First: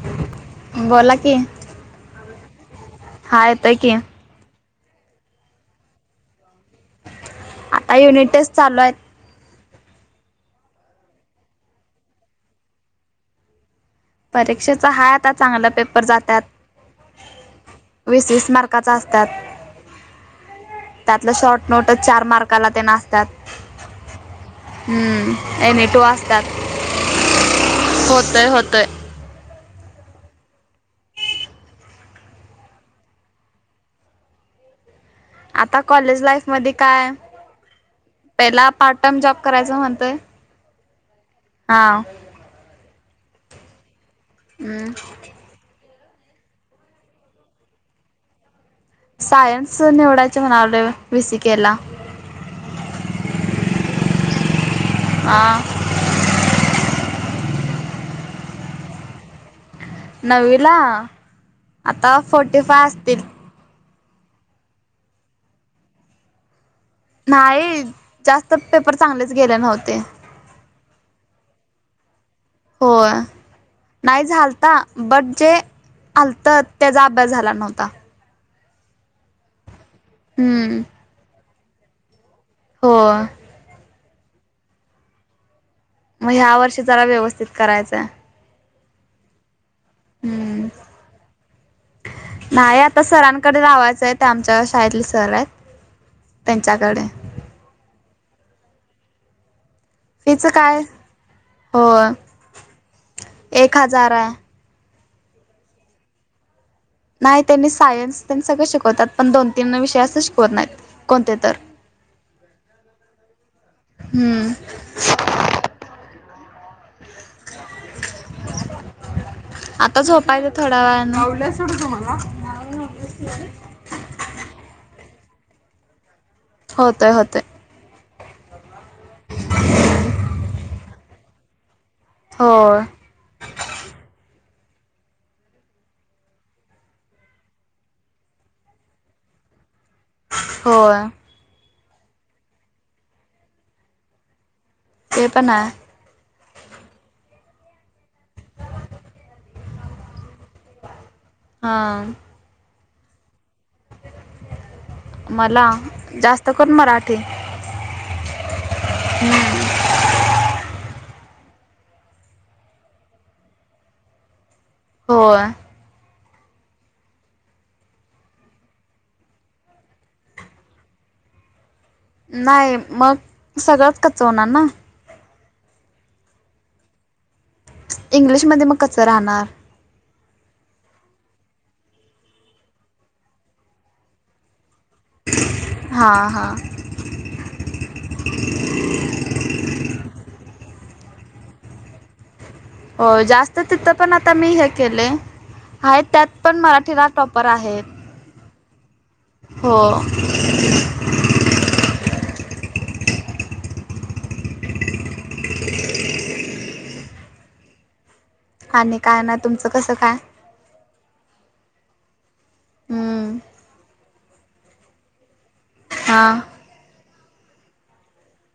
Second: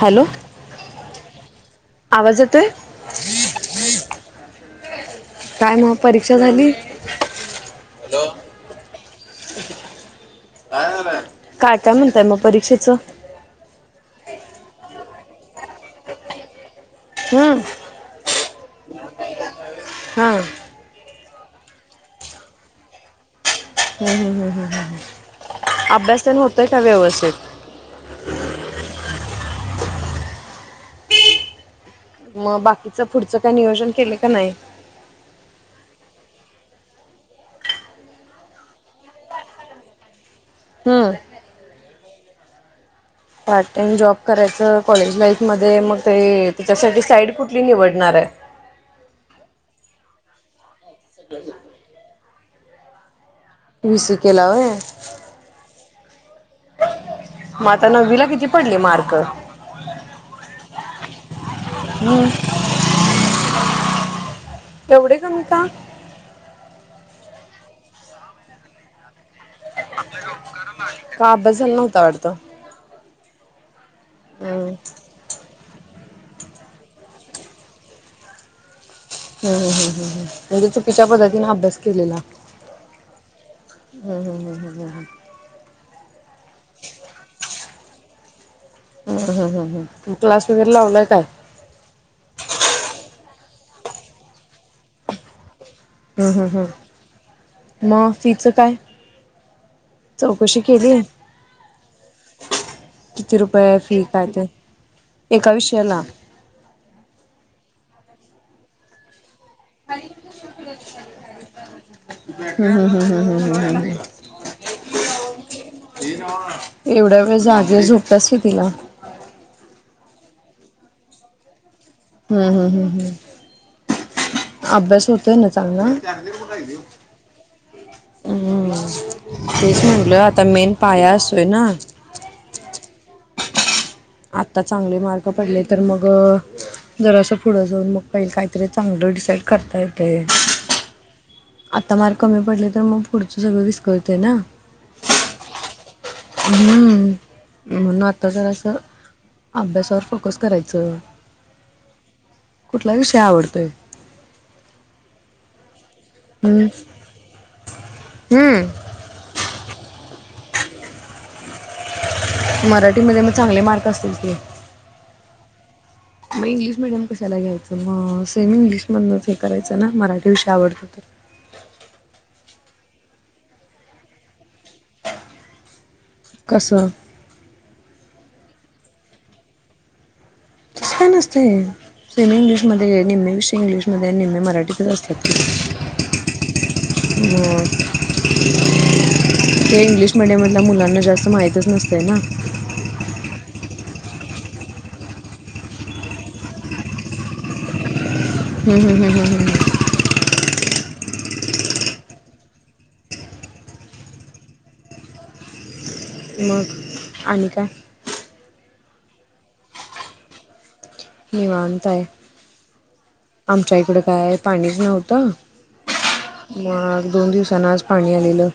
Hello, बोला की आवाज येतोय? हा येतोय की काय मग परीक्षा झाली? आता युनिट टेस्ट चालू आहेत. काय, काय म्हणताय मग परीक्षेचं? परीक्षेचा हा आता चांगल पेपर जातात. हा. वीस -वीस मार्काचा असत्यात. हां त्यातलं शॉर्ट नोटच चार मार्काला तेन असतात. ह, ह, ह, ह, ह, हम्म ह. एनी टू वाचत्यात होतय होतय. मग बाकीच पुढचं काय नियोजन केलं का नाही? आता कॉलेज लाईफ मध्ये काय पहिला पार्ट टाम जॉब करायच म्हणतय. हम्म. हा. पार्ट टाइम जॉब करायच. हम्म. कॉलेज लाईफ - - मध्ये मग ते तिच्यासाठी साईड कुठली निवडणार आहे? सायन्स निवडायचं म्हणालोय बी सी के ला - बी सी के ला होय? हां? मग आता नववी ला किती पडले मार्क? नववीला आता हम्म फोर्टी फाय असतील. एवढे कमी का? नाहीय जास्त पेपर चांगलेच गेले नव्हते का अभ्यास झाल नव्हता वाडत. होय. नाही झालता. हम्म बट जे आलत त्याचा अभ्यास झाला नव्हता. हम्म हम्म ह म्हणजे हम्म चुकीच्या पद्धतीन अभ्यास केलेला. हो. हम् हम हम हम मग ह्या वर्षी जरा व्यवस्थित करायचंय. ह ह ह ह मग क्लास हम्म वगैरे लावलाय काय? नाही आता सरांकडे लावायचं आहे ते आमच्या शाळेतले सर आहेत. हम्म हम्म त्यांच्याकडे हम्म म फीच काय? फीच चौकशी काय केली? हो किती एक रुपये फी हजार काय आहे. ते? एका विषयाला. नाही त्यांनी सायन्स तेन सगळं शिकवतात. पण दोन तीन विषय अस शिकवत नाहीत. कोणते तर. हम्म हम्म हम्म हम्म. एवढ्या वेळ जागे झोप्याच कितिला? आता झोपायच थोड्या वेळानं. [unintelligible] हम् हम् हम् हम् अभ्यास होतोय ना चांगला? चार्जर कुठाय ते? होतय होतय हम्म तेच म्हटलं आता मेन पाया असतोय ना. होय. आत्ता चांगले मार्क पडले तर मग जर असं पुढं जाऊन मग पाहिल काहीतर चांगलं डिसाईड करता येतय. होय. आत्ता मार्क कमी पडले तर मग पुढचं सगळं विस्कळते ना? ते पण हाय. हम् म्हणून आता जर असं अभ्यासावर फोकस कराय च हा कुठला विषय आवडतोय? मला जास्त हम्म करून मराठी. हम्म हम्म. मराठीमध्ये मग चांगले मार्क असतील की? होय. म इंग्लिश मिडियम कशाला घ्यायचं म सेम इंग्लिश मधच हे करायचं ना मराठी विषय आवडतो तर. नाय मग सगळंत कच्च होणार ना. कसं? इंग्लिशमध्ये मग कच्च राहणार. तस काय नसतंय सेमी इंग्लिशमध्ये निम्मे विषय इंग्लिश मध्ये आणि निम्मे मराठीतच अस त्यात हां हां हो. ते इंग्लिश मीडियम मधल्या मुलांना जास्त माहितच नसतंय ना. हो जास्त तिथं पण आता मी हे केलय. हाय त्यात पण मराठीला टॉपर आहेत. हम् हम् हम् हम् हम्. हो. मग आणि काय? आणि काय नाय. तुमचं कसं काय? निवांत आय. हम्म. आमच्या इकडं काय पाणीच नव्हतं. हा. म दोन दिवसांन आज पाणी आलेलं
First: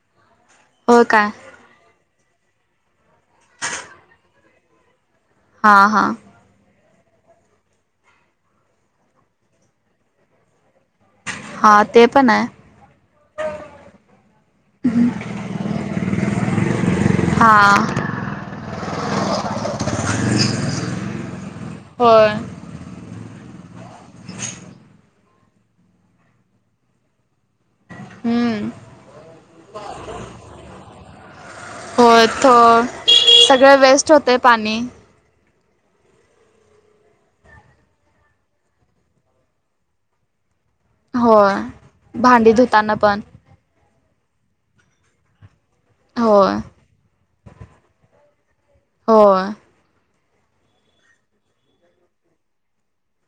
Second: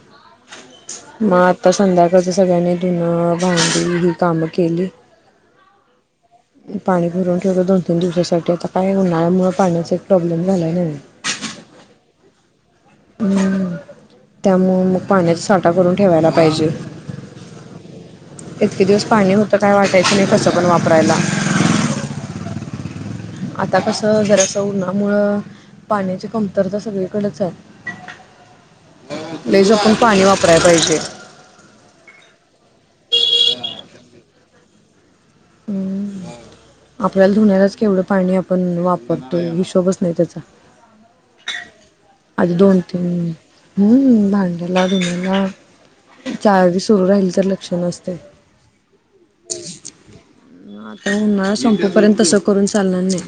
हो काय म आता संध्याकाळच सगळ्यांनी धुनं भांडी ही कामं केली. हां हां. पाणी भरून ठेवलं दोन तीन दिवसासाठी आता काय उन्हाळ्या मुळ पाण्याचा एक प्रॉब्लेम झालाय नव्हे. हा ते पण आय. हम्म त्यामुळ मग पाण्याचा साठा करून ठेवायला पाहिजे. हां इतके दिवस पाणी होतं काय वाटायचं नाय कसं पण वापरायला. होय. आता कसं जरासं उन्हामुळं पाण्याची कमतरता सगळीकडेच हाय. हम्म, लय जपून पाणी वापरायला पाहिजे. होय थो सगळं वेस्ट होतंय पाणी. हम्म. आपल्याला धुण्यालाच केवढं पाणी आपण वापरतोय हिशोबच नाय त्याचा. होय भांडी आधी दोन धुताना पण. तीन हम्म भांड्याला धुन्याला होय चावी सुरू राहिली तरी लक्ष नसतंय. होय. आता उन्हाळा संपेपर्यंत तसं करून चालणार नाय.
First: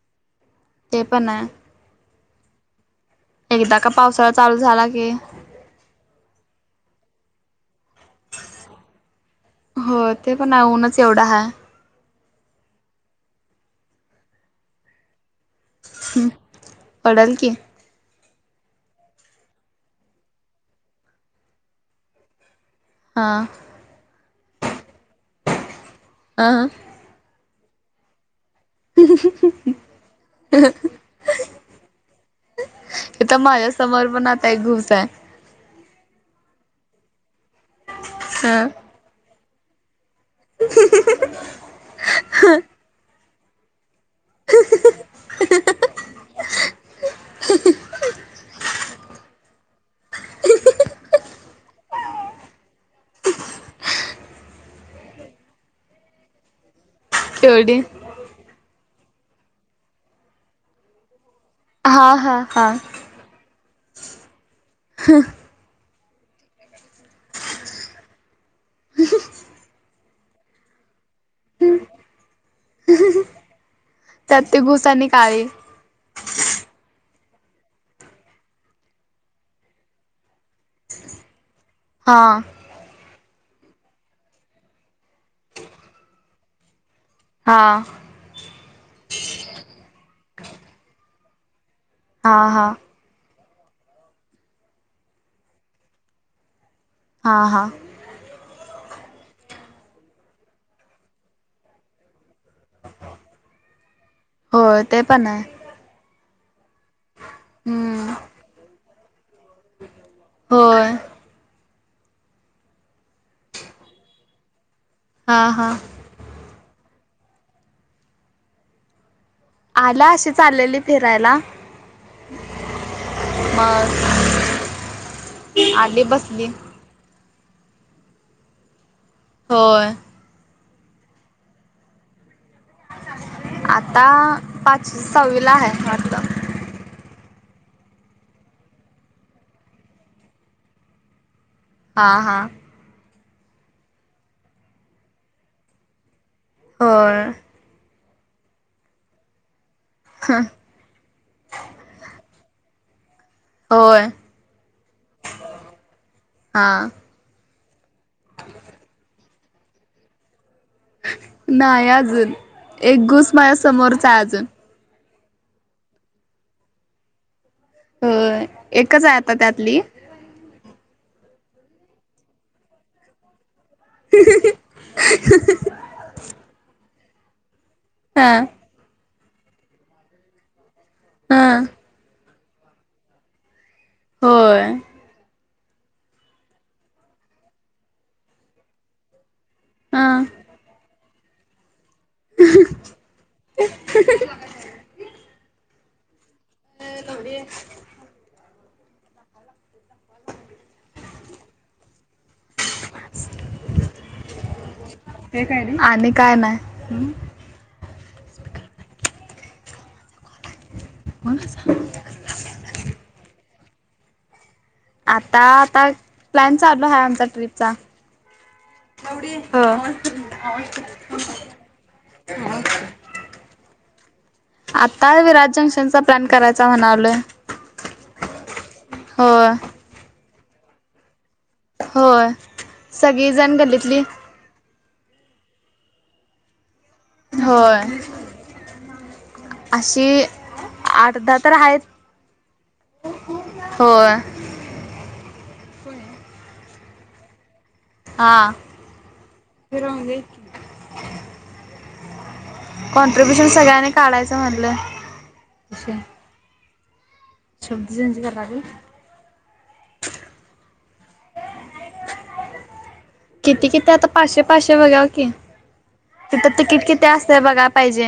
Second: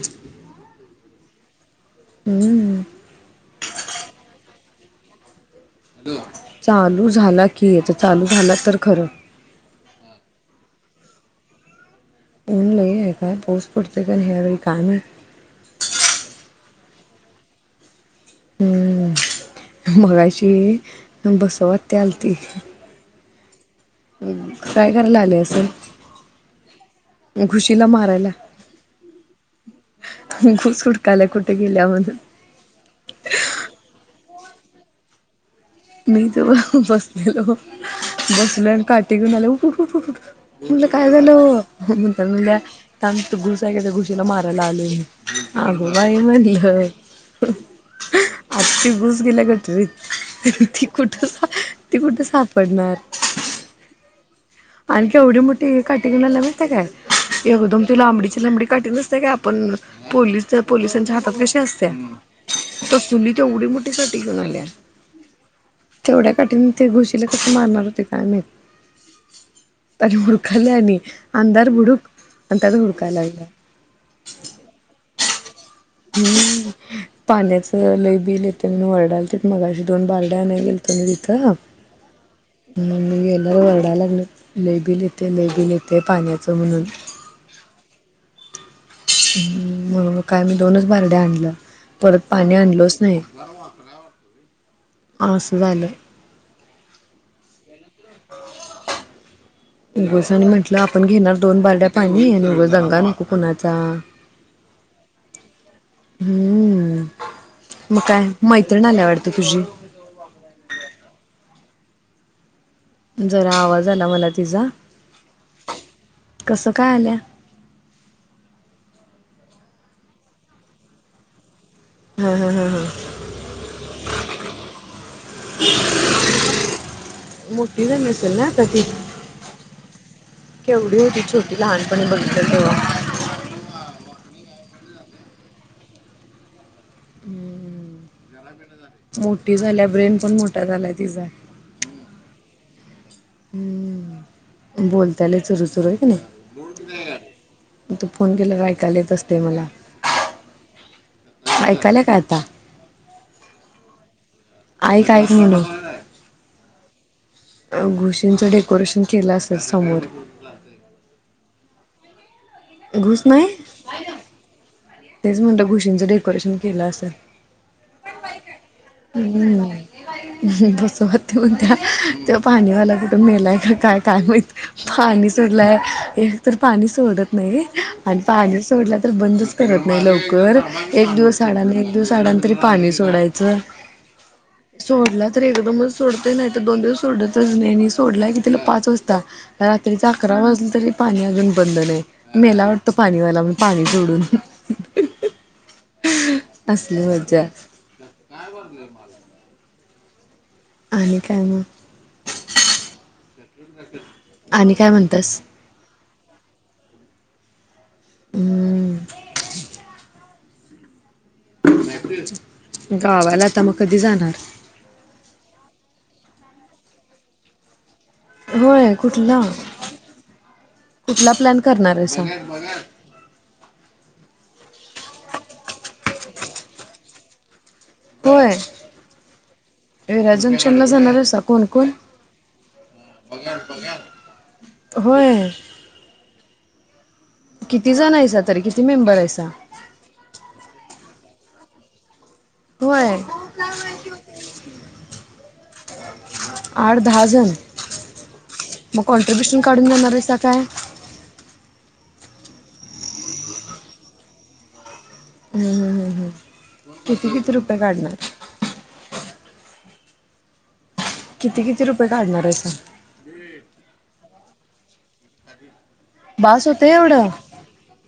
ते पण आय. हम्म. एकदा का पावसाळा चालू झाला की चालू झाला की आता चालू झाला तर खरं. होय ते पण आय ऊनच एवढ हाय. ऊन लय हाय काय पाऊस पडतोय का नाय ह्यावेळी काय माहीत. हम् पडल की. हम्म मगाशी बसव आत्या आलती. हा. काय करायला आली असलं? आ? घुशीला मारायला, घुस हुडकायाला कुठं गेल्या म्हणून. इतं माझ्या समोर पण आता एक घुस आहे. मी इथं बसलेलो, ह बसलोय अन काठी घेऊन आले, ऊठ-ऊठ-ऊठ-ऊठ. मी म्हणलं काय झालं वो? म्हणतात म्हणल्या थांब इथं घुस आहे काय त्या घु शीला मारायला आलोय मी. आगं बाई म्हनल. आन ती घुस गेल्या गटरीत. ती कुठं सा ती कुठं सापडणार. अन केवढी मोठी काठी घेऊन आला माहितीय काय? केवढी एकदम ती लांबडीची लंबळी काटी नस त्या का आपण पुलिसच्या- पोलिसांच्या हातात कशी असते हा हा हा तसली तेवढी मोठी काठी घेऊन आल्या. तेवढ्या काठीन ती घुशीला कसं मारणार होते काय माहित. आणि हुडकल्या यांनी अंधार भुडूक आणि त्यात हुडकायला लागल्या. त्यात ती घुस आणि काळी. हम्म. पाण्याचं लय बिल येतंय वरडाल तिथनं माझी दोन बारड्या आणायला गेलते ना तिथं. हा. मग मी गेल्यावर ओरडाय लागल. लयं बिल येतंय, लयं बिल येतंय पाण्याचं म्हणून. हा. हम्म, म्हणुन काय मी दोनच भांडे आणलं परत हा पाणी हा आणलोच नाही. दहवा, अकरावा अस झाले. आ हां. [inaudible] उगसनी म्हटलं आपण घेणार दोन बारड्या पाणी आणि उगच दंगा नको कुणाचा. होय ते पण आहे हम्म, मग हम्म काय मैत्रीण आलिय वाटत तुझी? होय. जरा आवाज आला मला तिचा. हा-हा. कसं काय आल्या? आला अशीच आलेली फिरायला. मग ह्म-ह्म-ह्म-ह्म. आली बसली. मोठीं झाली असेल ना, आता ती? होय. केवढी होती छोटी, लहानपणी बघितलं तेव्हा. आता पाचवी-सहावी ला आहे, वाटत. ह्म ह्म. झाला बेटा झाला. मोठीं झाल्या, ब्रेन पण मोठा झालाय तिजा. आं हा. हम्म, बोलत लई चुरूचुरू हाय कि नई. होय. मग तू फोन केला का ऐकाला येत असते मला. हां. ऐकायला काय आता, होय आई कायक नाही हां. घुशींचं डेकोरेशन केलं असेल समोर. नाही अजून, एक घुस माझ्या समोरच आहे अजून. तेच म्हणतं घुशींचं डेकोरेशन केलं असेल. होय एकच आहे आता त्यातली बसवते म्हणत्यात, ते पाणीवाला कुठं मेलाय का काय काय माहित? पाणी सोडलंय, एक तर पाणी सोडत नाही आणि हा पाणी सोडला तर बंदच करत नाही लवकर, एक दिवस हा आड आणि एक दिवस आडा तरी पाणी सोडायचं. होय. सोडला तर एकदमच सोडत, नाही तर दोन दिवस सोडतच नाही, सोडलाय की तिला पाच वाजता. हा रात्रीचं अकरा वाजलं तरी पाणी अजून बंद नाही. मेला वाटतं पाणीवाला म पाणी सोडून? असली मजा. आणि काय मग, आणि काय म्हणतस? आणि काय नाही. हम. बोल [unintelligible] गावाला आता मग कधी जाणार? आता आता प्लॅन चालू आहे आमचा ट्रिपचा. होय कुठला? ह कुठला प्लॅन करणार आहेसा? [inaudible] आता विराज जंक्शनचा प्लॅन करायचा म्हणालोय. होय, होय विरा जंक्शन ला जाणार आहे स? कोण कोण? होय सगळीजण गल्लीतली होय. किती होय जणयसा तरी किती मेंबर आहेयचा? अशी आठ दहा तर आहेत. होय. होय आठ दहा जण, हा मग कॉन्ट्र्रीब्युशन काढून देणार आहेसा काय? कॉन्ट्रिब्युशन सगळ्यांनी काढायचं म्हटलं. हम्, हम्, हम्, हम शब्जी चंज करलाग [unintelligible] किती किती रुपये काढणार आहे सा? किती- किती आता पाचशे, पाचशे बघा की. तिथं बास तिकीट होतंय किती एवढं? असतं बघा पाहिज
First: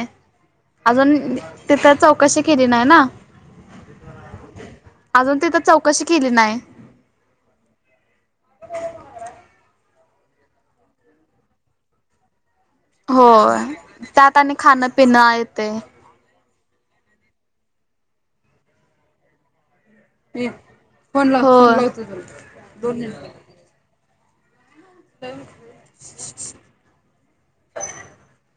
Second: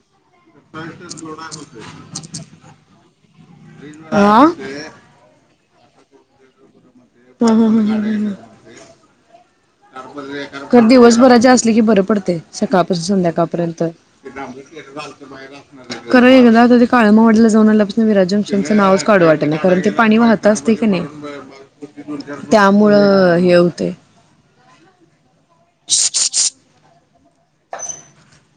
अजून तिथे चौकशी केली नाही ना. आं. अजून तिथ चौकशी केली नाही. ह ह ह ह ह ना ख दिवसभराचे असले की बरे पडते. सकाळ त होय संध्याकाळपर्यंत त्यात आणि खाणं पिणं येते खरं एकदा ते काळमाॉडला जाऊन आल्यापासून विराज जंक्शन नाव काढू वाटत, कारण ते पाणी वाहत असते की नाही, त्यामुळं हे होते म [inaudible]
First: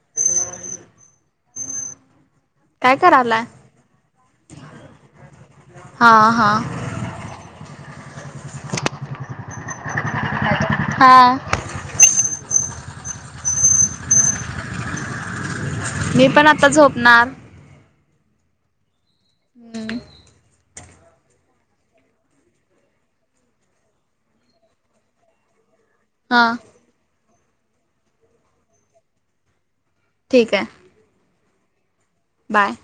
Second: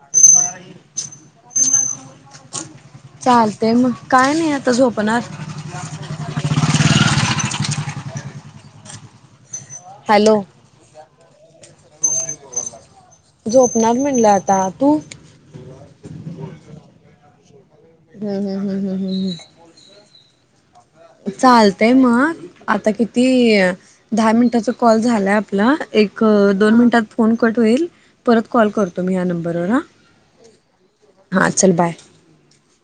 ह [inaudible] करायलाय चालतय मग, काय नाही आता झोपणार. हां, हां. हॅलो. हा. झोपणार म्हणला आता तू? मी पण आता झोपणार. हम, हम, हम, हम, हम्, हम. हम्म. चालतय मग, आता किती दहा मिनिटाचा कॉल झालाय आपला एक हा दोन मिनिटात फोन कट होईल, परत कॉल करतो मी ह्या नंबरवर हा. ठीक हाय. हां चल बाय. बाय.